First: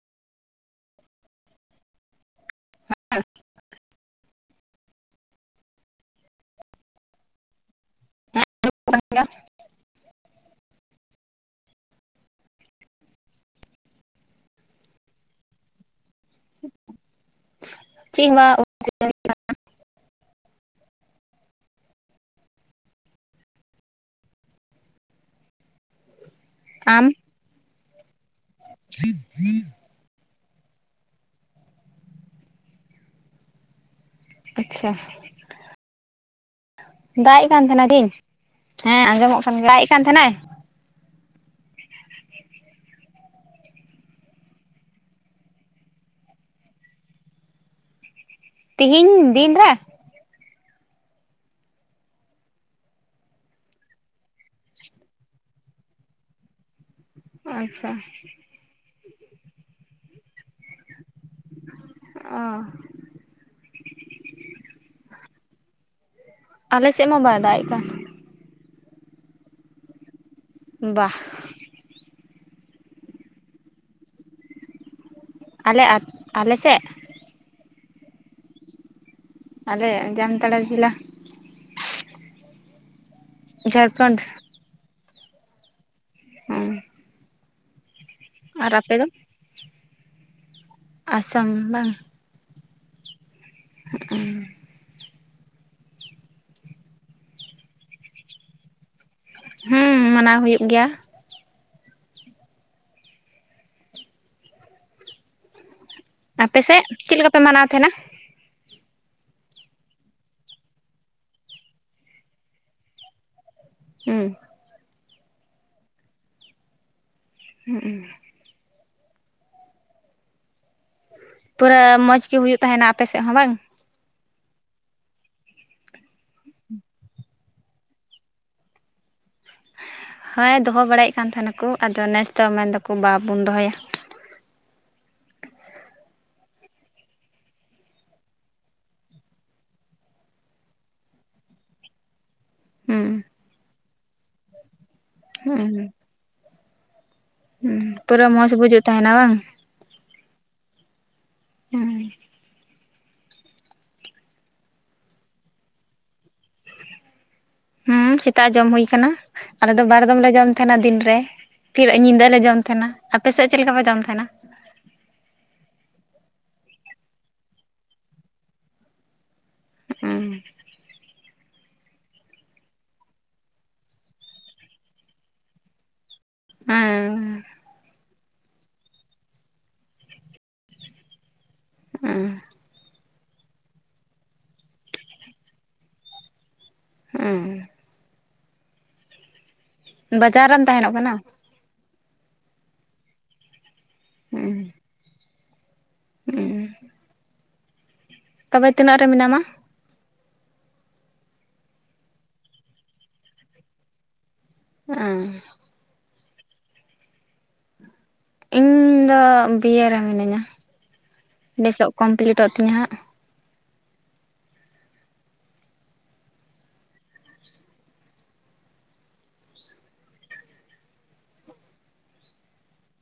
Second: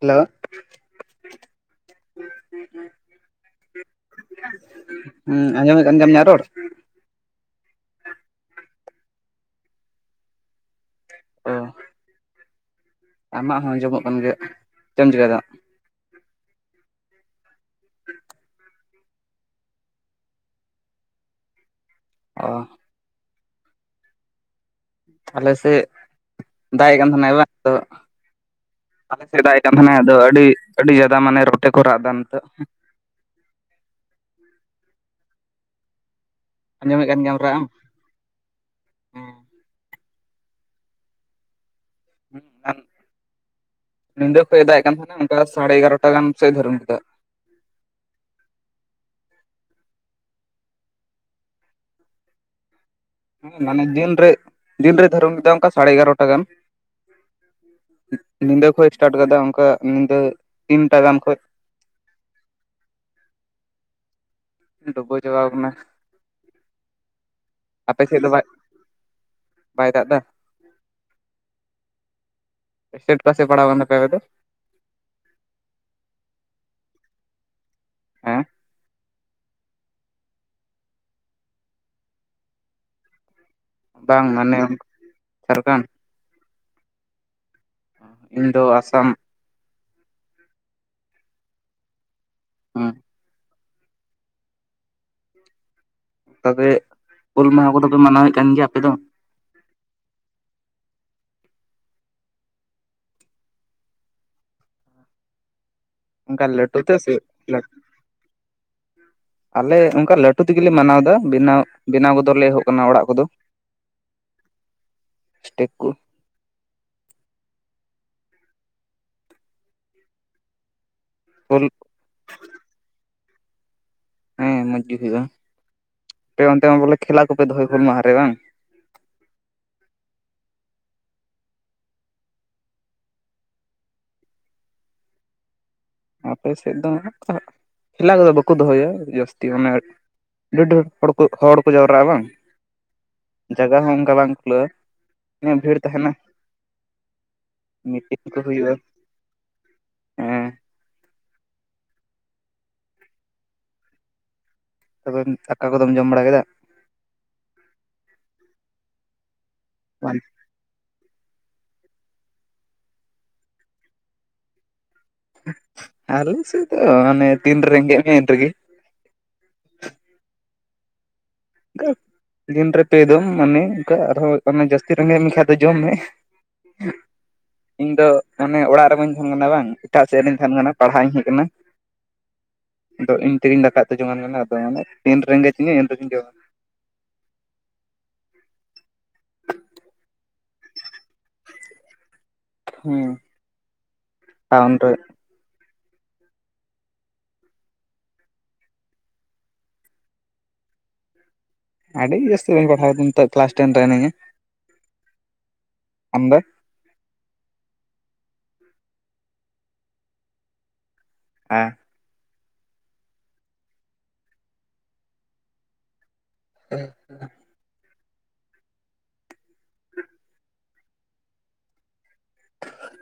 Hello ᱦᱮᱸ ᱦᱩᱸ ᱟᱸᱡᱚᱢᱮᱫ ᱠᱟᱱ ᱜᱮᱭᱟᱢ ᱤᱧᱟᱜ ᱨᱚᱲ? [unintelligible] ᱚ ᱟᱢᱟᱜ ᱦᱚᱸ ᱟᱸᱡᱚᱢᱚᱜ ᱠᱟᱱ ᱜᱮᱭᱟ ᱾ ᱪᱚᱢ ᱪᱮᱠᱟᱭ ᱮᱫᱟ? ᱪᱮᱫ ᱦᱚ ᱵᱟᱝ᱾ [unintelligible] ᱚ ᱛᱟᱦᱚᱞᱮ ᱥᱮᱫ ᱫᱟᱜ ᱮ ᱟᱢ ᱠᱟᱱ ᱛᱟᱦᱮᱱᱟᱭ ᱵᱟᱝᱫᱚ ᱟᱞᱮ ᱥᱮᱫᱮᱫᱟᱜ ᱠᱟᱱ ᱛᱟᱦᱮᱱᱟ ᱟᱫᱚ ᱟᱹᱰᱤ ᱟᱹᱰᱤ ᱡᱟᱫᱟ ᱢᱟᱱᱮ ᱨᱚᱴᱮ ᱠᱚ ᱨᱟᱜ ᱮᱫᱟ ᱱᱤᱛᱚᱜ ᱾ ᱟᱪᱪᱷᱟ ᱟᱸᱡᱚᱢᱮᱫ ᱜᱮᱭᱟᱢ ᱫᱟᱜ ᱮ ᱨᱟᱜ ᱮᱢ ᱠᱟᱱ ᱛᱟᱦᱮᱱᱟ ᱠᱤ? ᱦᱮᱸ ᱟᱸᱡᱚᱢᱚᱜ ᱠᱟᱱ ᱜᱮᱭᱟ ᱾ ᱫᱟᱜ ᱮ ᱠᱟᱱ ᱛᱟᱦᱮᱱᱟᱭ? ᱦᱩᱸ ᱧᱤᱫᱟᱹ ᱠᱷᱚᱭᱮ ᱫᱟᱭᱮ ᱠᱟᱱ ᱛᱟᱦᱮᱱᱟ ᱚᱱᱠᱟ ᱥᱟᱲᱮ ᱮᱜᱟᱨᱚᱴᱟ ᱜᱟᱱ ᱥᱮᱫ ᱫᱷᱟᱹᱨᱚᱢ ᱠᱮᱫᱟ᱾ ᱛᱤᱦᱤᱧ ᱫᱤᱱᱨᱮ ᱦᱮᱸ ᱢᱟᱱᱮ ᱫᱤᱱᱨᱮ ᱫᱤᱱᱨᱮ ᱫᱷᱟᱹᱨᱚᱱ ᱞᱮᱱᱟ ᱚᱱᱠᱟ ᱥᱟᱲᱮ ᱮᱜᱟᱨᱚᱴᱟ ᱜᱟᱱ ᱟᱪᱪᱷᱟ ᱧᱤᱫᱟᱹ ᱠᱚᱡ ᱮᱥᱴᱟᱴ ᱠᱟᱫᱟ ᱚᱱᱠᱟ ᱧᱤᱫᱟᱹ ᱛᱤᱱᱴᱟ ᱜᱟᱱ ᱠᱷᱚᱭ᱾ ᱚ ᱰᱩᱵᱟᱹᱣ ᱪᱟᱵᱟᱣ ᱠᱟᱱᱟ ᱟᱞᱮ ᱥᱮᱫ ᱢᱟ ᱵᱟᱭ ᱫᱟᱜ ᱮ ᱠᱟᱱ᱾ ᱟᱯᱮᱥᱮᱫ ᱫᱚ ᱵᱟᱭ ᱵᱟᱭ ᱫᱟᱜ ᱮᱫᱟ? ᱵᱟ ᱮᱥᱮᱴ ᱯᱟᱥᱮ ᱯᱟᱲᱟᱣ ᱟᱠᱟᱱ ᱛᱟᱯᱮ ᱟᱯᱮ ᱫᱚ ᱟᱞᱮ ᱟᱞᱮᱥᱮᱫ ᱦᱮᱸ ᱟᱞᱮ, ᱡᱟᱢᱛᱟᱲᱟ ᱡᱤᱞᱟ ᱡᱷᱟᱲᱠᱷᱚᱸᱰ ᱵᱟᱝ ᱢᱟᱱᱮ ᱡᱷᱟᱲᱠᱷᱚᱸᱰ ᱦᱮᱸ ᱚ ᱤᱧ ᱫᱚ ᱟᱥᱟᱢ ᱟᱥᱟᱢ ᱵᱟᱝ ᱦᱩᱸ ᱦᱚᱸ ᱩᱝ ᱛᱟᱵᱮ ᱦᱩᱞ ᱢᱟᱦᱟ ᱠᱚᱫᱚ ᱯᱮ ᱢᱟᱱᱟᱣᱮᱫ ᱠᱟᱱ ᱜᱮᱭᱟ ᱟᱯᱮ ᱫᱚ? ᱦᱮᱸ ᱢᱟᱱᱟᱣ ᱦᱩᱭᱩᱜ ᱜᱮᱭᱟ᱾ ᱚᱱᱠᱟ ᱟᱯᱮ ᱥᱮᱫ ᱞᱟᱹᱴᱩᱛᱮ ᱥᱮ ᱪᱮᱫ ᱞᱮᱠᱟ ᱯᱮ ᱦᱳᱭᱳᱜ ᱞᱟ ᱢᱟᱱᱟᱣ ᱛᱟᱦᱮᱱᱟ ᱟᱞᱮ ᱚᱱᱠᱟ ᱞᱟᱹᱴᱩ ᱛᱮᱜᱮᱞᱮ ᱢᱟᱱᱟᱣ ᱫᱟ, ᱵᱮᱱᱟᱣ ᱵᱮᱱᱟᱣ ᱜᱚᱫᱚ ᱞᱮ ᱮᱦᱚᱵ ᱟᱠᱟᱱᱟ ᱚᱲᱟᱜ ᱠᱚᱫᱚ᱾ ᱩᱸ ᱥᱴᱮ ᱠᱩ ᱦᱩᱸ ᱦᱩᱞ ᱯᱩᱨᱟᱹ ᱢᱚᱡᱽ ᱜᱮ ᱦᱩᱭᱩᱜ ᱛᱟᱸᱦᱮᱱᱟ ᱟᱯᱮ ᱥᱮᱫ ᱦᱚᱸ ᱵᱟᱝ? ᱦᱮᱸ ᱢᱚᱡᱽ ᱜᱮ ᱦᱩᱭᱩᱜᱼᱟ᱾ ᱟᱯᱮ ᱚᱱᱛᱮ ᱢᱟ ᱵᱚᱞᱮ ᱠᱷᱮᱞᱟ ᱠᱚᱯᱮ ᱫᱚᱦᱚᱭ ᱦᱩᱞ ᱢᱟᱦᱟ ᱨᱮ ᱵᱟᱝ? ᱦᱮᱸ ᱫᱚᱦᱚ ᱵᱟᱲᱟᱭᱮᱫ ᱠᱟᱱ ᱛᱟᱸᱦᱮᱱᱟᱠᱚ᱾ ᱟᱫᱚ ᱱᱮᱥ ᱫᱚ ᱢᱮᱱᱫᱟᱠᱚ ᱵᱟᱵᱚᱱ ᱫᱚᱦᱚᱭᱟ᱾ ᱟᱯᱮ ᱥᱮᱫ ᱫᱚ ᱠᱷᱮᱞᱟᱠᱚᱫᱚ ᱵᱟᱠᱚ ᱫᱚᱦᱚᱭᱟ ᱡᱟᱹᱥᱛᱤ ᱚᱱᱮ ᱰᱷᱮᱨ ᱰᱷᱮᱨ ᱦᱚᱲ ᱠᱚ ᱦᱚᱲ ᱠᱚ ᱡᱟᱣᱨᱟᱜᱼᱟ ᱵᱟᱝ? ᱦᱩᱸ ᱡᱟᱭᱜᱟ ᱦᱚᱸ ᱚᱱᱠᱟ ᱵᱟᱝ ᱠᱷᱩᱞᱟᱹᱜ ᱤᱱᱟᱹᱜ ᱦᱩᱸ ᱵᱷᱤᱲ ᱛᱟᱸᱦᱮᱱᱟ᱾ ᱦᱩᱸ ᱯᱩᱨᱟᱹ ᱢᱚᱸᱡᱽ ᱵᱩᱡᱟᱹᱜ ᱛᱟᱸᱦᱮᱱᱟ ᱵᱟᱝ? ᱦᱮᱸ ᱦᱩᱸ ᱟᱫᱚ ᱟᱠᱟ ᱠᱚᱫᱚᱢ ᱡᱚᱢ ᱵᱟᱲᱟ ᱠᱮᱫᱟ? ᱦᱩᱸ ᱥᱮᱛᱟᱜ ᱡᱚᱢ ᱦᱩᱭ ᱟᱠᱟᱱᱟ᱾ ᱟᱞᱮ ᱫᱚ ᱵᱟᱨ ᱫᱚᱢ ᱞᱮ ᱡᱚᱢ ᱛᱟᱦᱮᱱᱟ ᱫᱤᱱ ᱨᱮ, ᱯᱷᱤᱨ ᱧᱤᱫᱟᱹ ᱞᱮ ᱡᱚᱢ ᱛᱟᱦᱮᱸᱱᱟ᱾ ᱟᱯᱮᱥᱮᱫ ᱪᱮᱫ ᱞᱮᱠᱟ ᱯᱮ ᱡᱚᱢ ᱛᱟᱦᱮᱸᱱᱟ? ᱟᱞᱮ ᱥᱮᱫ ᱫᱚ ᱢᱟᱱᱮ ᱛᱤᱱ ᱨᱮ ᱨᱮᱸᱜᱮᱡᱽ ᱢᱮᱭᱟ ᱩᱱ ᱨᱮᱜᱮ᱾ ᱦᱩᱸ ᱟᱱᱠᱟ ᱫᱤᱱ ᱨᱮ ᱯᱮ ᱫᱚᱢ ᱢᱟᱱᱮ ᱚᱱᱠᱟ ᱟᱨᱦᱚᱸ ᱡᱟᱹᱥᱛᱤ ᱨᱮᱸᱜᱮᱡᱽ ᱢᱮᱠᱷᱟᱱ ᱫᱚ ᱡᱚᱢ ᱢᱮ᱾ ᱦᱮᱸ ᱦᱮᱸ ᱤᱧ ᱫᱚ ᱢᱟᱱᱮ ᱚᱲᱟᱜ ᱨᱮ ᱵᱟᱹᱧ ᱛᱟᱦᱮᱸᱱ ᱠᱟᱱᱟ ᱵᱟᱝ, ᱮᱴᱟᱜ ᱥᱮᱫ ᱨᱤᱧ ᱛᱟᱦᱮᱸᱱ ᱠᱟᱱᱟ ᱯᱟᱲᱦᱟᱜ ᱤᱧ ᱦᱮᱡᱽ ᱟᱠᱟᱱᱟ᱾ ᱦᱮᱸ ᱟᱫᱚ ᱤᱧ ᱛᱮᱜᱮᱧ ᱫᱟᱠᱟ ᱩᱛᱩ ᱡᱚᱝᱣᱟᱱ ᱠᱟᱱᱟᱛᱚ ᱢᱟᱱᱮ ᱛᱤᱱ ᱨᱮᱸᱜᱮᱡᱽ ᱤᱧᱟ ᱤᱱᱨᱮᱜᱮᱧ ᱡᱚᱢᱟ᱾ ᱦᱮᱸ ᱵᱟᱡᱟᱨ ᱨᱮᱢ ᱛᱟᱦᱮᱸᱱᱚᱜ ᱠᱟᱱᱟ? ᱦᱩᱸ ᱴᱟᱣᱩᱱ ᱨᱮ᱾ ᱩᱸ ᱛᱚᱵᱮ ᱛᱤᱱᱟᱹᱜ ᱨᱮ ᱢᱮᱱᱟᱢᱟ? ᱟᱹᱰᱤ ᱡᱟᱹᱥᱛᱤ ᱵᱟᱹᱧ ᱯᱟᱲᱦᱟᱣ ᱠᱟᱱᱛᱚ ᱠᱮᱞᱟᱥ ᱴᱮᱱ ᱨᱮ ᱦᱮᱱᱟᱹᱧᱟ᱾ ᱟᱸ ᱟᱢ ᱫᱚ ᱤᱧ ᱫᱚ ᱵᱤᱭᱮ ᱨᱮ ᱢᱤᱱᱟᱹᱧᱟ ᱱᱮᱥᱚᱜ ᱠᱚᱢᱯᱞᱤᱴᱚᱜ ᱛᱤᱧᱟᱹ ᱦᱟᱸᱜ᱾ ᱦᱮᱸ [unintelligible]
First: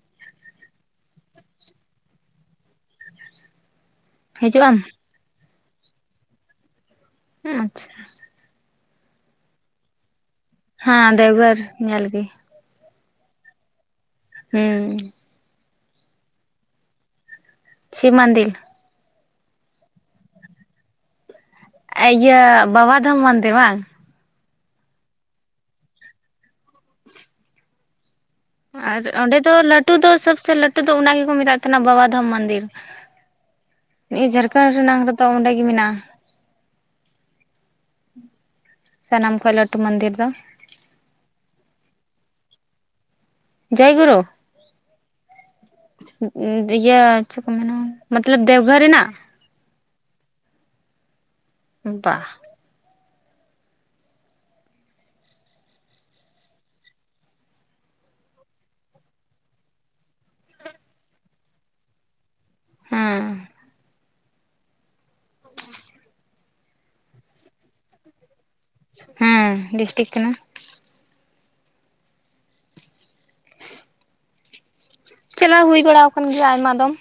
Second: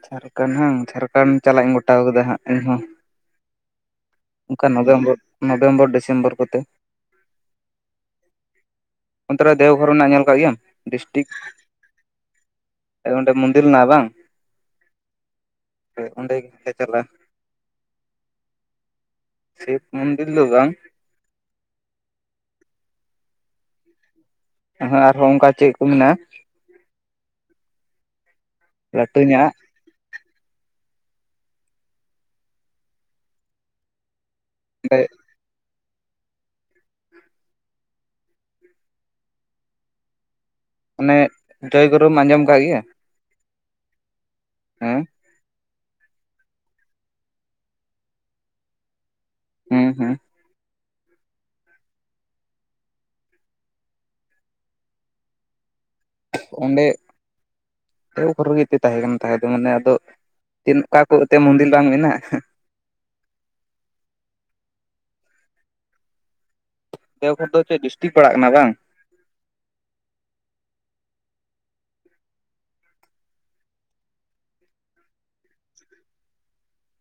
ᱡᱷᱟᱲᱠᱷᱚᱸᱰ ᱵᱟᱝ [unintelligible] ᱡᱷᱟᱲᱠᱷᱚᱸᱰ ᱪᱟᱞᱟᱜ ᱤᱧ ᱜᱚᱴᱟ ᱟᱠᱟᱫᱟ ᱦᱟᱸᱜ ᱤᱧᱦᱚᱸ ᱦᱤᱡᱩᱜ ᱚᱱᱠᱟ ᱟᱢ ᱱᱚᱵᱷᱮᱢᱵᱚᱨ, ᱱᱚᱵᱷᱮᱢᱵᱚᱨ ᱰᱤᱥᱮᱢᱵᱚᱨ ᱠᱚᱛᱮ ᱟᱪᱪᱷᱟ ᱚᱱᱛᱮ ᱨᱮ ᱫᱮᱣᱜᱷᱚᱨ ᱦᱮᱱᱟᱜᱼᱟ ᱧᱮᱞ ᱟᱠᱟᱜ ᱜᱮᱭᱟᱢ? ᱦᱮᱸ ᱫᱮᱣᱜᱷᱚᱨ ᱧᱮᱞ ᱜᱮ᱾ ᱮ ᱚᱰᱮ ᱢᱚᱱᱫᱤᱨ ᱢᱮᱱᱟᱜᱼᱟ ᱵᱟᱝ ᱦᱩᱸ ᱦᱳᱭ ᱚᱸᱰᱮ ᱜᱮᱞᱮ ᱪᱟᱞᱟᱜᱼᱟ᱾ ᱥᱤᱵ ᱢᱚᱱᱫᱤᱞ ᱥᱤᱵ ᱢᱚᱱᱫᱤᱞ ᱫᱚ ᱵᱟᱝ᱾ ᱤᱭᱟᱹ ᱵᱟᱵᱟ ᱫᱷᱚᱢᱚᱱ ᱢᱚᱱᱫᱤᱞ ᱵᱟᱝ ᱦᱮᱸ ᱟᱨᱦᱚᱸ ᱚᱱᱠᱟ ᱪᱮᱠ ᱠᱚ ᱢᱮᱱᱟᱜᱼᱟ᱾ ᱟᱨ ᱞᱟᱹᱴᱩ ᱚᱸᱰᱮ ᱧᱚᱜᱼᱟᱜ ᱫᱚ ᱞᱟᱹᱴᱼᱼ ᱞᱟᱹᱴᱩ ᱫᱚ ᱥᱚᱵᱥᱮ ᱞᱟᱹᱴᱩ ᱫᱚ ᱚᱱᱟ ᱜᱮᱠᱚ ᱢᱮᱛᱟᱜ ᱛᱟᱦᱮᱱᱟ ᱵᱟᱵᱟ ᱫᱷᱚᱢ ᱢᱚᱱᱫᱤᱨ᱾ ᱱᱤᱭᱟᱹ ᱡᱷᱟᱲᱠᱷᱚᱸᱰ ᱫᱚ [unintelligible] ᱨᱮᱫᱚ ᱚᱸᱰᱮ ᱜᱮ ᱢᱮᱱᱟᱜᱼᱟ ᱥᱟᱱᱟᱢ ᱠᱷᱚᱱ ᱞᱟᱹᱴᱩ ᱢᱚᱱᱫᱤᱨ ᱫᱚ ᱚᱱᱮ ᱫᱚᱭ ᱜᱩᱨᱩᱢ ᱟᱸᱡᱚᱢ ᱟᱠᱟᱜ ᱜᱮᱭᱟ᱾ ᱡᱚᱭ ᱜᱩᱨᱩ ᱦᱮᱸ ᱤᱭᱟᱹ ᱪᱮᱫ ᱠᱚ ᱢᱮᱱᱟ ᱢᱚᱛᱞᱚᱵ ᱫᱮᱣᱜᱷᱚᱨ ᱨᱮᱱᱟᱜ᱾ ᱦᱩᱸ ᱦᱩᱸ ᱵᱟᱜ ᱚᱸᱰᱮ ᱮ ᱠᱷᱨᱮᱜ [unintelligible] ᱮ ᱛᱟᱦᱮᱸ ᱠᱟᱱᱟ ᱛᱟᱦᱮᱸ ᱫᱚ ᱢᱟᱱᱮ ᱟᱫᱚ ᱪᱮᱫ ᱚᱠᱟ ᱠᱚ ᱮᱱᱛᱮᱫ ᱢᱚᱱᱫᱤᱨ ᱵᱟᱝ ᱢᱮᱱᱟᱜᱼᱟ ᱦᱟᱸ ᱦᱩᱸ ᱫᱮᱣᱜᱷᱚᱨ ᱫᱚ ᱪᱮᱫ ᱰᱤᱥᱴᱤᱠ ᱯᱟᱲᱟᱜ ᱠᱟᱱᱟ ᱵᱟᱝ ᱦᱩᱸ ᱰᱤᱥᱴᱤᱠ ᱠᱟᱱᱟ᱾ ᱪᱟᱞᱟᱣ ᱦᱩᱭ ᱵᱟᱲᱟ ᱟᱠᱟᱱ ᱜᱮᱭᱟ ᱟᱭᱢᱟ ᱫᱚᱢ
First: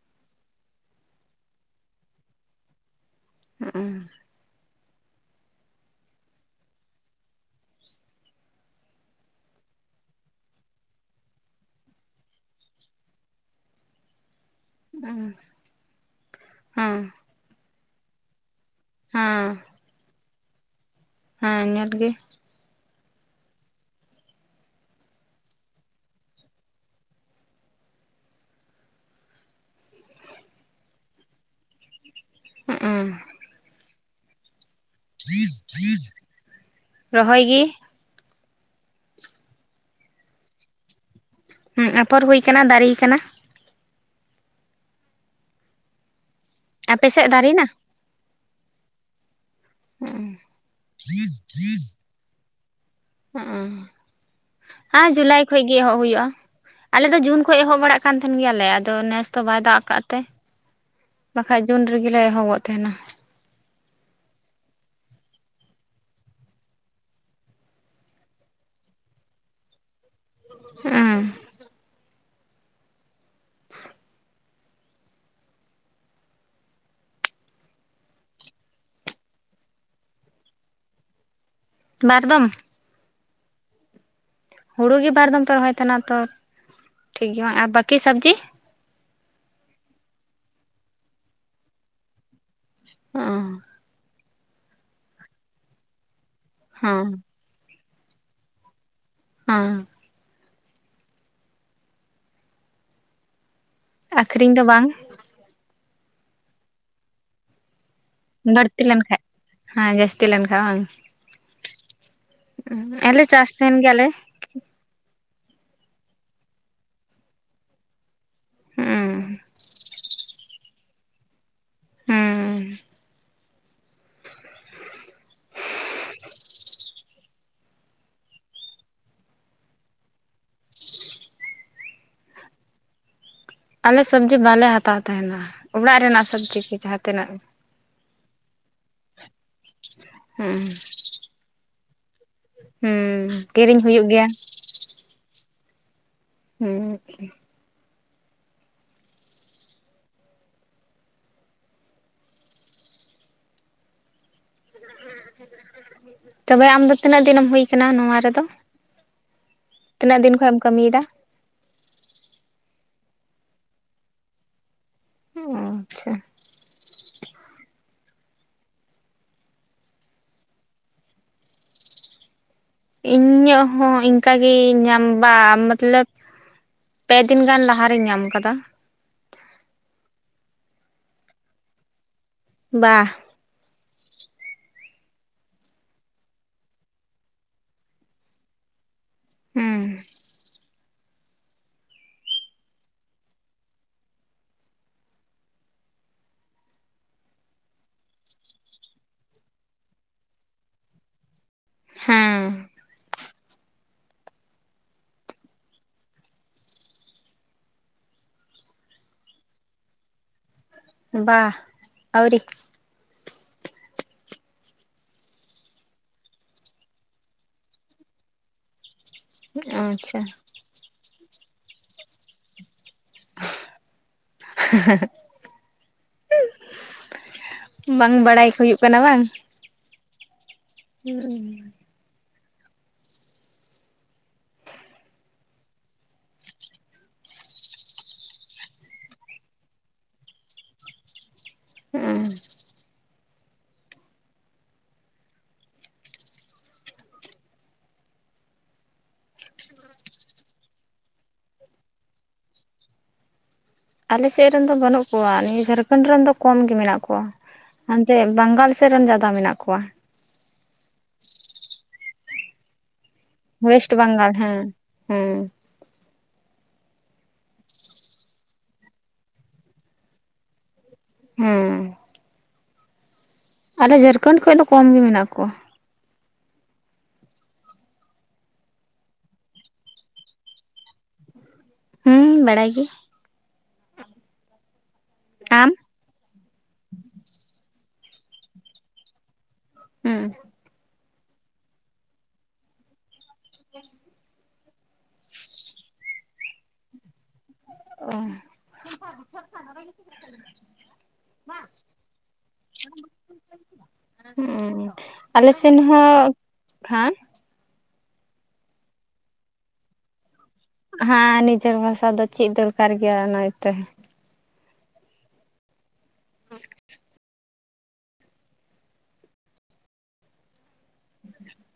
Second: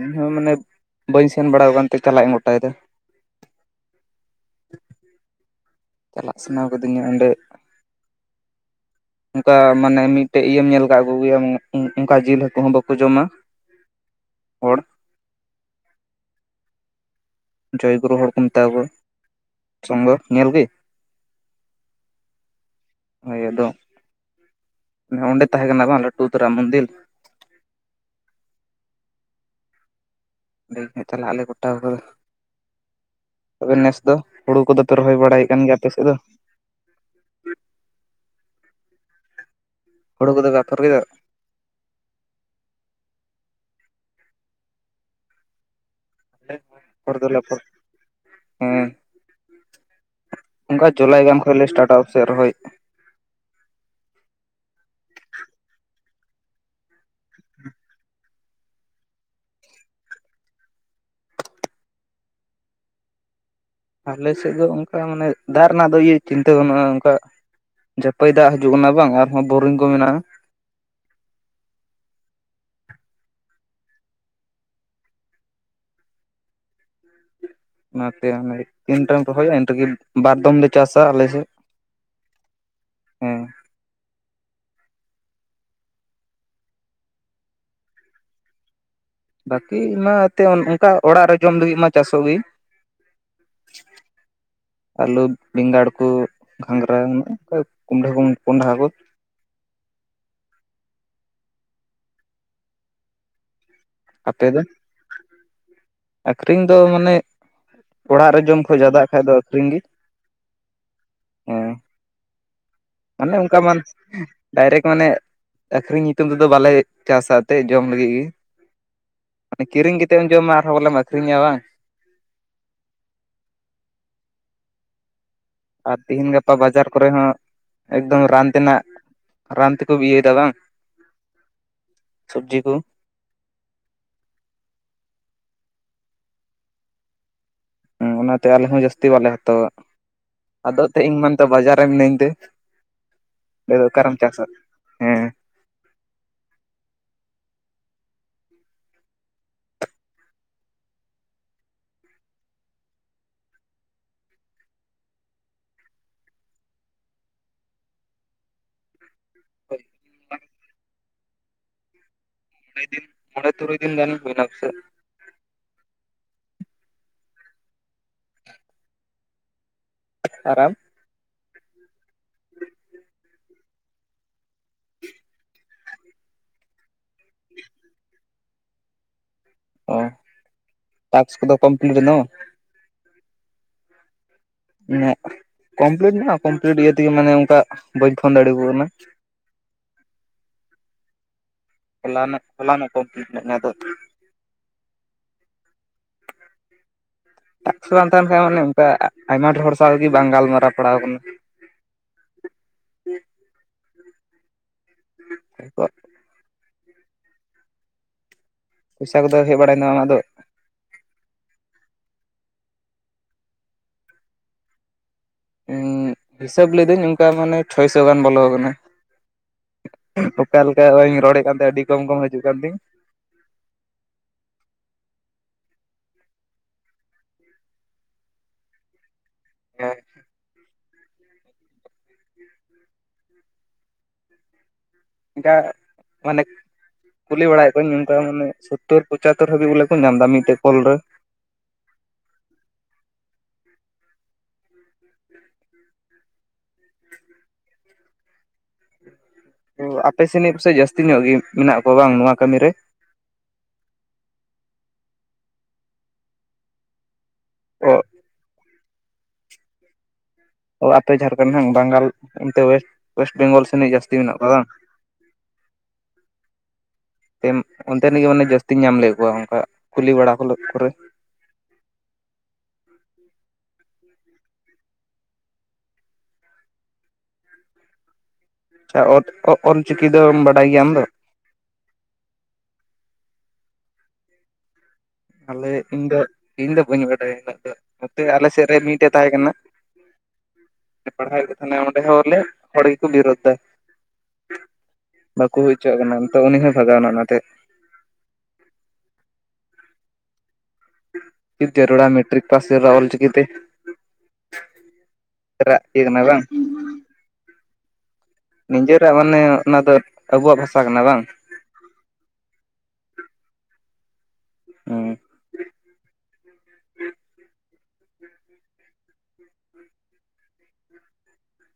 ᱤᱧ ᱦᱚᱸ ᱢᱟᱱᱮ ᱵᱟᱹᱧ ᱥᱮᱱ ᱵᱟᱲᱟ ᱟᱠᱟᱱ ᱛᱮ ᱪᱟᱞᱟᱜ ᱤᱧ ᱜᱚᱴᱟᱭ ᱮᱫᱟ᱾ ᱦᱩᱸ ᱪᱟᱞᱟᱜ ᱥᱟᱱᱟ ᱠᱟᱫᱤᱧᱟ ᱚᱸᱰᱮ ᱚᱱᱠᱟ ᱢᱟᱱᱮ ᱢᱤᱫᱴᱮᱡ ᱤᱭᱟᱹᱢ ᱧᱮᱞ ᱠᱟᱜ ᱠᱚ ᱜᱮᱭᱟᱢ ᱚᱱᱠᱟ ᱡᱤᱞ ᱦᱟᱹᱠᱩ ᱦᱚᱸ ᱵᱟᱠᱚ ᱡᱚᱢᱟ᱾ ᱦᱚᱲ ᱩᱸ ᱦᱮᱸ ᱡᱚᱭ ᱜᱩᱨᱩ ᱦᱚᱲ ᱠᱚ ᱢᱮᱛᱟ ᱠᱚᱣᱟ᱾ ᱦᱚᱸ ᱥᱚᱝᱜᱷᱚ ᱧᱮᱞ ᱜᱮ᱾ ᱦᱮᱸ ᱧᱮᱞ ᱜᱮ ᱦᱳᱭ ᱟᱫᱚ, ᱚᱸᱰᱮ ᱛᱟᱦᱮᱸ ᱠᱟᱱᱟ ᱵᱟᱝ ᱞᱟᱹᱴᱩ ᱩᱛᱚᱨᱟ ᱢᱚᱱᱫᱤᱨ ᱚᱸᱰᱮ ᱜᱮ ᱦᱟ ᱪᱟᱞᱟᱜ ᱟᱞᱮ ᱜᱚᱴᱟ ᱠᱟᱫᱟ᱾ ᱦᱮᱜ ᱩᱸ ᱛᱚᱵᱮ ᱱᱮᱥ ᱫᱚ, ᱦᱩᱲᱩ ᱠᱚᱫᱚᱯᱮ ᱨᱚᱦᱚᱭ ᱵᱟᱲᱟᱭᱮᱫ ᱠᱟᱱ ᱜᱮᱭᱟ ᱟᱯᱮ ᱥᱮᱫ ᱫᱚ? ᱨᱚᱦᱚᱭ ᱜᱮ ᱦᱳᱲᱳ ᱠᱚᱫᱚ ᱵᱟᱯᱮ ᱨᱚᱦᱚᱭᱟ ᱾ ᱦᱮᱸ ᱟᱯᱷᱚᱨ ᱦᱩᱭ ᱟᱠᱟᱱᱟ ᱫᱟᱨᱮᱭ ᱟᱠᱟᱱᱟ᱾ ᱦᱮᱸ ᱟᱯᱮ ᱥᱮᱫ [unintelligible] ᱫᱟᱨᱮᱱᱟ ᱦᱩᱸ ᱚᱱᱠᱟ ᱡᱩᱞᱟᱭ ᱜᱟᱱ ᱠᱷᱚᱡ ᱞᱮ ᱥᱴᱟᱴᱟ ᱥᱮᱫ ᱨᱚᱦᱚᱭ ᱦᱮᱸ ᱡᱩᱞᱟᱭ ᱠᱷᱚᱡ ᱜᱮ ᱮᱦᱚᱵ ᱦᱩᱭᱩᱜᱼᱟ᱾ ᱟᱞᱮ ᱫᱚ ᱡᱩᱱ ᱠᱷᱚᱱᱚᱡ ᱮᱦᱚᱵ ᱵᱟᱲᱟᱜ ᱠᱟᱱ ᱛᱟᱦᱮᱱ ᱜᱮᱭᱟᱞᱮ ᱟᱫᱚ ᱱᱮᱥ ᱫᱚ ᱵᱟᱭ ᱫᱟᱜ ᱟᱠᱟᱫ ᱛᱮ ᱵᱟᱠᱷᱟᱡ ᱡᱩᱱ ᱨᱮᱜᱮ ᱮᱦᱚᱵᱚᱜ ᱛᱟᱦᱮᱱᱟ᱾ ᱟᱞᱮ ᱥᱮᱫ ᱫᱚ ᱚᱱᱠᱟ ᱢᱟᱱᱮ ᱫᱟᱜ ᱨᱮᱱᱟᱜ ᱫᱚ ᱤᱭᱟᱹ ᱪᱤᱱᱛᱟᱹ ᱵᱟᱹᱱᱩᱜᱼᱟ ᱚᱱᱠᱟ᱾ ᱡᱟᱹᱯᱟᱹᱭ ᱫᱟᱜ ᱦᱤᱡᱩᱜ ᱠᱟᱱᱟ ᱵᱟᱝ ᱟᱨᱦᱚᱸ ᱵᱳᱨᱤᱝ ᱠᱚ ᱢᱮᱱᱟᱜᱼᱟ᱾ ᱦᱮᱸ [unintelligible] ᱚᱱᱟᱛᱮ ᱚᱱᱮ ᱛᱤᱱᱴᱮᱢ ᱨᱚᱦᱚᱼᱟ ᱤᱱ ᱨᱮᱜᱮ ᱵᱟᱨ ᱫᱚᱚᱢ ᱞᱮ ᱪᱟᱥᱟ ᱟᱞᱮ ᱥᱮᱫ ᱵᱟᱨ ᱫᱚᱢ ᱦᱮᱸ ᱦᱩᱲᱩᱜ ᱜᱮ ᱵᱟᱨ ᱫᱚᱚᱢ ᱯᱮ ᱨᱚᱦᱚᱭ ᱛᱟᱦᱮᱱᱟ ᱛᱚ ᱴᱷᱤᱠ ᱜᱮᱭᱟ ᱟᱨ ᱵᱟᱠᱤ ᱥᱚᱵᱽᱡᱤ, ᱵᱟᱠᱤ ᱢᱟ ᱮᱱᱛᱮᱫ ᱚᱱᱠᱟ ᱚᱲᱟᱜ ᱨᱮ ᱡᱚᱢ ᱞᱟᱹᱜᱤᱫ ᱢᱟ ᱪᱟᱥᱚᱜ ᱜᱮ᱾ ᱚ ᱟᱹᱞᱩ ᱵᱮᱸᱜᱟᱲ ᱠᱚ ᱜᱷᱟᱸᱜᱽᱨᱟ ᱦᱮᱸ ᱢᱮᱱᱟᱜᱼᱟ᱾ ᱠᱩᱢᱰᱷᱟ ᱠᱚ ᱠᱚᱸᱰᱷᱟ ᱠᱚ ᱟᱸ ᱟᱠᱠᱷᱨᱤᱧ ᱫᱚ ᱵᱟᱝ ᱟᱹᱠᱷᱨᱤᱧ ᱫᱚ ᱢᱟᱱᱮ ᱚᱲᱟᱜ ᱨᱮ ᱡᱚᱢ ᱠᱷᱚᱡ ᱵᱟᱹᱲᱛᱤ ᱡᱟᱫᱟᱜ ᱠᱷᱟ ᱞᱮᱱᱠᱷᱟᱡ ᱫᱚ ᱟᱠᱷᱨᱤᱧ ᱜᱮ ᱦᱮᱸ ᱡᱟᱹᱥᱛᱤ ᱞᱮᱱᱠᱷᱟᱡ ᱵᱟᱝ ᱦᱮᱸ ᱟᱞᱮ ᱢᱟᱱᱮ ᱪᱟᱥ ᱚᱱᱠᱟ ᱢᱟ ᱛᱟᱦᱮᱱ ᱜᱮᱭᱟᱞᱮ ᱰᱟᱭᱨᱮᱠᱴ ᱢᱟᱱᱮ ᱟᱹᱠᱷᱨᱤᱧ ᱧᱩᱛᱩᱢ ᱛᱮᱫᱚ ᱵᱟᱞᱮ ᱪᱟᱥᱟ ᱮᱱᱛᱮᱫ ᱡᱚᱢ ᱞᱟᱹᱜᱤᱫ ᱜᱮ ᱦᱩᱸ ᱠᱤᱨᱤᱧ ᱠᱟᱛᱮᱢ ᱡᱚᱢᱟ ᱟᱨᱦᱚᱸ ᱵᱚᱞᱮᱢ ᱟᱹᱠᱷᱨᱤᱧᱟ ᱵᱟᱝ᱾ ᱦᱩᱸ ᱟᱨ ᱛᱮᱤᱦᱮᱧ ᱜᱟᱯᱟ ᱵᱟᱡᱟᱨ ᱠᱚᱨᱮ ᱦᱚᱸ ᱮᱠᱫᱚᱢ ᱨᱟᱱ ᱛᱮᱱᱟᱜ᱾ ᱨᱟᱱ ᱛᱮᱠᱚ ᱤᱭᱟᱹᱭᱮᱫᱟ ᱵᱟᱝ ᱥᱚᱵᱡᱤ ᱠᱚ ᱟᱞᱮ ᱥᱚᱵᱽᱡᱤ ᱵᱟᱞᱮ ᱦᱟᱛᱟᱣ ᱛᱟᱦᱮᱱᱟ ᱚᱲᱟᱜ ᱨᱮᱱᱟᱜ ᱥᱚᱵᱽᱡᱤ ᱜᱮᱤ ᱡᱟᱦᱟᱸ ᱛᱤᱱᱟᱹᱜ ᱜᱮ᱾ ᱦᱮᱸ ᱚᱱᱟᱛᱮ ᱟᱞᱮ ᱦᱚᱸ ᱡᱟᱹᱥᱛᱤ ᱵᱟᱞᱮ ᱦᱟᱛᱟᱣᱟ ᱦᱩᱸ ᱟᱫᱚ ᱮᱱᱛᱜ ᱤᱧ ᱢᱮᱱᱛᱚ ᱵᱟᱡᱟᱨ ᱨᱮ ᱢᱤᱱᱟᱹᱧ ᱛᱮ ᱦᱮᱸ ᱠᱤᱨᱤᱧ ᱟᱫᱚ ᱦᱩᱭᱩᱜ ᱚᱠᱟᱨᱮᱢ ᱜᱮᱭᱟ ᱪᱟᱥᱟ ᱦᱮᱸ ᱦᱮᱸ ᱛᱚᱵᱮ ᱟᱢᱫᱚ ᱛᱤᱱᱟᱹᱜ ᱫᱤᱱ ᱮᱢ ᱦᱳᱭ ᱟᱠᱟᱱᱟ ᱱᱚᱣᱟ ᱨᱮᱫᱚ ᱛᱤᱱᱟᱹᱜ ᱫᱤᱱ ᱠᱷᱚᱱ ᱮᱢ ᱠᱟᱹᱢᱤ ᱮᱫᱟ? ᱢᱚᱬᱮ ᱫᱤᱱ ᱢᱚᱬᱮ ᱛᱩᱨᱩᱭ ᱫᱤᱱ ᱜᱟᱱ ᱦᱩᱭᱱᱟ ᱯᱟᱥᱮᱫ ᱚ ᱟᱪᱪᱷᱟ ᱟᱨ ᱟᱢ [inaudible] ᱤᱧᱟᱹᱜ ᱦᱚᱸ ᱤᱱᱠᱟᱜᱮ ᱧᱟᱢ ᱵᱟ ᱢᱟᱛ ᱞᱚᱵ ᱯᱮ ᱫᱤᱱ ᱜᱟᱱ ᱞᱟᱦᱟᱨᱮᱤᱧ ᱧᱟᱢ ᱟᱠᱟᱫᱟ᱾ ᱚ ᱴᱟᱠᱥ ᱠᱚᱫᱚ ᱠᱚᱢᱯᱞᱤᱴ ᱮᱱᱟ᱾ ᱵᱟ ᱠᱚᱢᱯᱞᱤᱴ ᱢᱮᱱᱟᱜᱼᱟ ᱠᱚᱢᱯᱞᱤᱴ ᱤᱭᱟᱹ ᱛᱮᱜᱮ ᱢᱟᱱᱮ ᱚᱱᱠᱟ ᱵᱟᱹᱧ ᱯᱷᱳᱱ ᱫᱟᱲᱮᱭᱟᱠᱚ ᱠᱟᱱᱟ᱾ ᱦᱮᱸ ᱦᱚᱞᱟᱱᱚᱜ ᱦᱚᱞᱟᱱᱚᱜ ᱠᱚᱢᱯᱞᱮᱴ ᱟᱫᱚ [inaudible] [inaudible] ᱴᱟᱠᱥ ᱵᱟᱝ ᱛᱟᱦᱮᱱ ᱠᱷᱟᱱ ᱢᱟᱱᱮ ᱚᱱᱠᱟ ᱟᱭᱢᱟ ᱰᱷᱮᱨ ᱦᱚᱲ ᱥᱟᱶᱜᱮ ᱵᱟᱝ ᱜᱟᱞᱢᱟᱨᱟᱣ ᱯᱟᱲᱟᱣ ᱟᱠᱟᱱᱟ ᱦᱮᱸ [inaudible] ᱯᱚᱭᱥᱟ ᱠᱚᱫᱚ ᱦᱮᱡ ᱵᱟᱲᱟᱭᱱᱟ ᱟᱢᱟᱜ ᱫᱚ? ᱵᱟ ᱟᱹᱣᱨᱤ ᱦᱤᱥᱟᱹᱵ ᱞᱤᱫᱟᱹᱧ ᱚᱱᱠᱟ ᱢᱟᱱᱮ ᱪᱷᱚᱭ ᱥᱚ ᱜᱟᱱ ᱵᱚᱞᱚ ᱟᱠᱟᱱᱟ᱾ ᱚ ᱟᱪᱪᱷᱟ ᱚᱠᱟ ᱞᱮᱠᱟ ᱚᱧ ᱨᱚᱲᱮᱫ ᱠᱟᱱ ᱛᱟᱦᱮᱸᱟᱹ ᱟᱹᱰᱤ ᱠᱚᱢ ᱠᱚᱢ ᱦᱤᱡᱩᱜ ᱠᱟᱱ ᱛᱤᱧ ᱦᱮᱸ ᱵᱟᱝ ᱵᱟᱲᱟᱭ ᱦᱩᱭᱩᱜ ᱠᱟᱱᱟ ᱵᱟᱝ ᱦᱮ ᱦᱩᱸ [unintelligible] ᱢᱟᱱᱮ ᱠᱩᱞᱤ ᱵᱟᱲᱟᱭᱮᱫ ᱠᱚᱭᱤᱧ ᱱᱚᱝᱠᱟ ᱢᱟᱱᱮ ᱥᱳᱛᱳᱨ ᱯᱚᱪᱟᱛᱚᱨ ᱦᱟᱹᱵᱤᱡ ᱵᱚᱞᱮ ᱠᱚ ᱧᱟᱢ ᱮᱫᱟ ᱢᱤᱫᱴᱮᱡ ᱠᱚᱞ ᱨᱮ [unintelligible] ᱛ ᱟᱯᱮ ᱥᱮᱱᱤᱡ ᱯᱟᱥᱮᱡ ᱡᱟᱹᱥᱛᱤ ᱧᱚᱜ ᱜᱮ ᱢᱮᱱᱟᱜ ᱠᱚᱣᱟ ᱵᱟᱝ ᱱᱚᱣᱟ ᱠᱟᱹᱢᱤ ᱨᱮ ᱟᱞᱮᱥᱮᱫ ᱨᱮᱱ ᱫᱚ ᱵᱟᱹᱱᱩᱜ ᱠᱚᱣᱟ ᱱᱤᱭᱟᱹ ᱡᱷᱟᱲᱠᱷᱚᱱᱰ ᱨᱮᱱ ᱫᱚ ᱠᱚᱢ ᱜᱮ ᱢᱮᱱᱟᱜ ᱠᱚᱣᱟ ᱦᱟᱱᱛᱮ ᱵᱟᱝᱜᱟᱞ ᱥᱮᱫ ᱨᱮᱱ ᱡᱟᱫᱟ ᱢᱮᱱᱟᱜ ᱠᱚᱣᱟ ᱟᱯᱮ ᱡᱷᱟᱲᱠᱷᱚᱸᱰ ᱦᱟᱜ ᱵᱟᱝᱜᱟᱞ ᱚᱱᱛᱮ ᱚᱭᱮᱥᱴ ᱵᱮᱝᱜᱚᱞ ᱳᱭᱮᱥᱴ ᱥᱮᱱᱤᱡ ᱡᱟᱹᱥᱛᱤ ᱵᱟᱝᱜᱟᱞ ᱢᱮᱱᱟᱜ ᱠᱚᱣᱟ ᱦᱮᱸ ᱵᱟᱝ ᱦᱮᱸ [unintelligible] ᱚᱱᱛᱮ ᱨᱮ ᱜᱮ ᱢᱟᱱᱮ ᱡᱟᱹᱥᱛᱤᱧ ᱧᱟᱢ ᱞᱮᱫ ᱠᱚᱣᱟ ᱚᱱᱠᱟ ᱠᱩᱞᱤ ᱵᱟᱲᱟ ᱠᱚ ᱠᱚᱨᱮ ᱦᱩᱸ ᱟᱞᱮ ᱡᱷᱟᱲᱠᱷᱚᱸᱰ ᱠᱷᱚᱱ ᱫᱚ ᱠᱚᱢ ᱜᱮ ᱢᱮᱱᱟᱜ ᱠᱚᱣᱟ ᱟᱪᱪᱷᱟ ᱚᱞ ᱪᱤᱠᱤ ᱫᱚ ᱵᱟᱰᱟᱭ ᱜᱮᱭᱟᱢ ᱟᱢ ᱫᱚ ᱦᱩᱸ ᱵᱟᱲᱟᱭ ᱜᱤ ᱟᱞᱮ ᱤᱧ ᱫᱚ ᱤᱧ ᱫᱚ ᱵᱟᱹᱧ ᱵᱟᱰᱟᱭᱟ [unintelligible] ᱱᱚᱛᱮ ᱟᱞᱮ ᱥᱮᱫ ᱨᱮ ᱢᱤᱫᱴᱮᱡ ᱛᱟᱦᱮᱸ ᱠᱟᱱᱟ ᱦᱩᱸ ᱯᱟᱲᱦᱟᱣ ᱮᱫ ᱠᱚ ᱛᱟᱦᱮᱱᱟ ᱚᱸᱰᱮ ᱦᱚᱸᱞᱮ ᱦᱚᱲ ᱜᱮᱠᱚ ᱵᱤᱨᱳᱫᱫᱟ ᱵᱟᱠᱚ ᱦᱩᱭ ᱦᱚᱪᱚᱣᱟᱜ ᱠᱟᱱᱟ ᱛᱚ ᱩᱱᱤ ᱦᱚᱸ ᱵᱷᱟᱜᱟᱣᱱᱟ ᱚᱱᱟᱛᱮ ᱚ [unintelligible] ᱦᱩᱸ ᱟᱞᱮ ᱥᱮᱱ ᱨᱟᱜ ᱤᱭᱟᱹ ᱠᱟᱱᱟ ᱦᱚᱸ ᱵᱟᱝ ᱦᱟ ᱱᱤᱡᱮᱨᱟᱜ ᱢᱟᱱᱮ ᱚᱱᱟ ᱫᱚ ᱟᱵᱚᱣᱟᱜ ᱵᱷᱟᱥᱟ ᱠᱟᱱᱟ ᱵᱟᱝ ᱦᱮᱸ ᱱᱤᱡᱮᱨ ᱵᱷᱟᱥᱟ ᱫᱚ ᱪᱮᱫ ᱫᱚᱨᱠᱟᱨ ᱜᱮᱭᱟ ᱚᱱᱟᱛᱮ ᱚ ᱦᱩᱸ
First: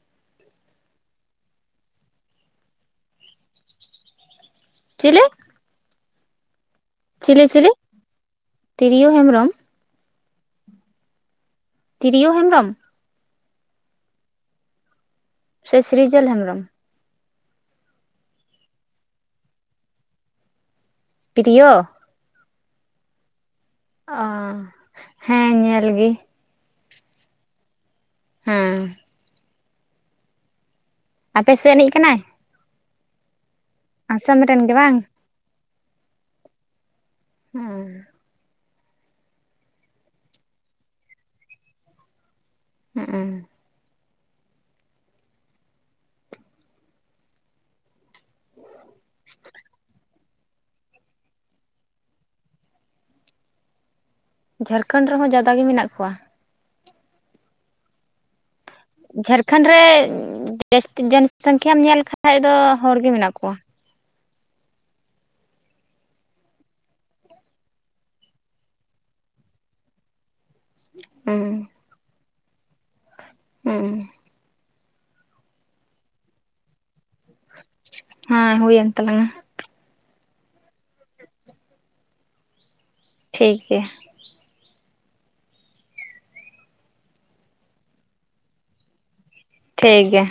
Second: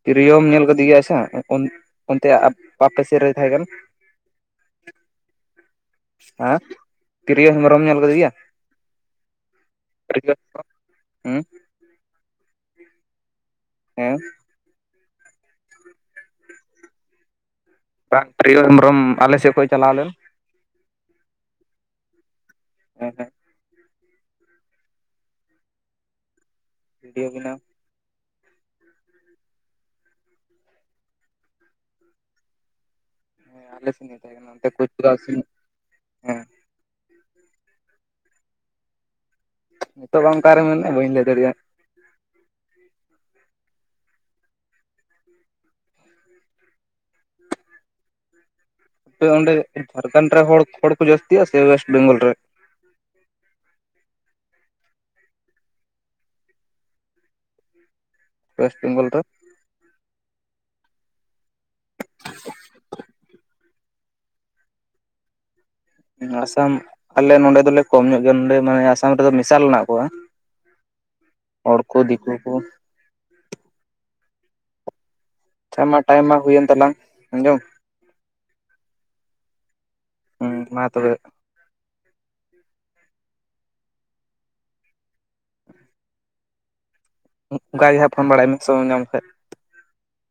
ᱛᱨᱤᱭᱳᱚᱢ ᱧᱮᱞ ᱠᱟᱫᱮ ᱜᱮᱭᱟ ᱟᱪᱪᱷᱟ ᱚᱱᱛᱮ ᱟᱯᱮ ᱥᱮᱫ ᱨᱮ ᱛᱟᱦᱮᱸ ᱠᱟᱱᱟ ᱪᱮᱞᱮ ᱦᱮᱸ ᱛᱤᱨᱭᱳ ᱪᱤᱞᱤ ᱦᱮᱢᱵᱽᱨᱚᱢ ᱧᱮᱞ ᱠᱟᱫᱮᱭᱟ ᱛᱤᱨᱭᱳ ᱦᱮᱢᱵᱨᱚᱢ [unintelligible] ᱦᱩᱸ ᱛᱤᱨᱭᱳ ᱦᱮᱢᱵᱽᱨᱚᱢ ᱦᱮᱸ ᱥᱮ ᱥᱨᱤᱡᱚᱞ ᱦᱮᱢᱵᱽᱨᱚᱢ ᱵᱟᱝ ᱯᱨᱤᱭᱚ ᱦᱮᱢᱵᱽᱨᱚᱢ ᱟᱞᱮ ᱥᱮᱫ ᱠᱷᱚᱱ ᱪᱟᱞᱟᱣ ᱞᱮᱱ ᱯᱨᱤᱭᱚ [unintelligible] [inaudible] ᱚ ᱦᱮᱸ ᱧᱮᱞ ᱜᱮ ᱵᱷᱤᱰᱭᱳ ᱵᱮᱱᱟᱣ ᱦᱮᱸ ᱟᱯᱮ ᱥᱮᱫ ᱮᱱᱤᱡ ᱠᱟᱱᱟᱭ ᱟᱥᱟᱢ [inaudible] ᱨᱮᱱ ᱜᱮ ᱵᱟᱝ [unintelligible] ᱦᱮᱸ ᱦᱩᱸ ᱱᱤᱛᱚᱜ ᱵᱟᱝ ᱚᱠᱟᱨᱮ ᱢᱮᱱᱮᱫ ᱵᱟᱹᱧ ᱞᱟᱹᱭ ᱫᱟᱲᱮᱭᱟᱜᱼᱟ ᱦᱩ ᱟᱯᱮ ᱚᱸᱰᱮ ᱡᱷᱟᱲᱠᱷᱚᱸᱰ ᱨᱮ ᱦᱚᱲ ᱦᱚᱲ ᱠᱚ ᱡᱟᱹᱥᱛᱤᱜᱼᱟ ᱥᱮ ᱚᱭᱮᱥᱴ ᱵᱮᱝᱜᱚᱞ ᱨᱮ ᱡᱷᱟᱲᱠᱷᱚᱸᱰ ᱨᱮᱦᱚᱸ ᱡᱟᱫᱟ ᱜᱮ ᱢᱮᱱᱟᱜ ᱠᱚᱣᱟ ᱚᱭᱮᱥᱴ ᱵᱮᱝᱜᱚᱞ ᱫᱚ ᱮᱠᱷᱟᱱᱰ ᱨᱮ ᱡᱟᱹᱥᱛᱤ ᱡᱚᱱ ᱥᱚᱝᱠᱷᱭᱟᱢ ᱧᱮᱞ ᱠᱷᱟᱱ ᱫᱚ ᱦᱚᱲ ᱜᱮ ᱢᱮᱱᱟᱜ ᱠᱚᱣᱟ ᱟᱥᱟᱢ ᱟᱞᱮ ᱱᱚᱰᱮ ᱫᱚᱞᱮ ᱠᱚᱢ ᱧᱚᱜ ᱜᱮᱭᱟ ᱱᱚᱰᱮ ᱢᱟᱱᱮ ᱟᱥᱟᱢ ᱨᱮᱫᱚ ᱢᱮᱥᱟᱞ ᱦᱮᱱᱟᱜ ᱠᱚᱣᱟ ᱦᱮᱸ ᱦᱚᱲ ᱠᱚ ᱫᱤᱠᱩ ᱠᱚ ᱦᱩᱸ ᱟᱪᱪᱷᱟ ᱢᱟ ᱴᱟᱭᱤᱢ ᱢᱟ ᱦᱩᱭᱮᱱ ᱛᱟᱞᱟᱝ ᱟᱸᱡᱚᱢ ᱦᱮᱸ ᱦᱩᱭ ᱮᱱ ᱛᱟᱞᱟᱝᱟ ᱦᱮᱸ ᱢᱟ ᱛᱚᱵᱮ ᱴᱷᱤᱠ ᱜᱮᱭᱟ ᱚᱱᱠᱟ ᱜᱮ ᱦᱟᱸᱜ ᱯᱷᱳᱱ ᱵᱟᱲᱟᱭ ᱢᱮ ᱥᱚᱢᱚᱭ ᱧᱟᱢ ᱠᱷᱟᱡ ᱴᱷᱤᱠ ᱜᱮᱭᱟ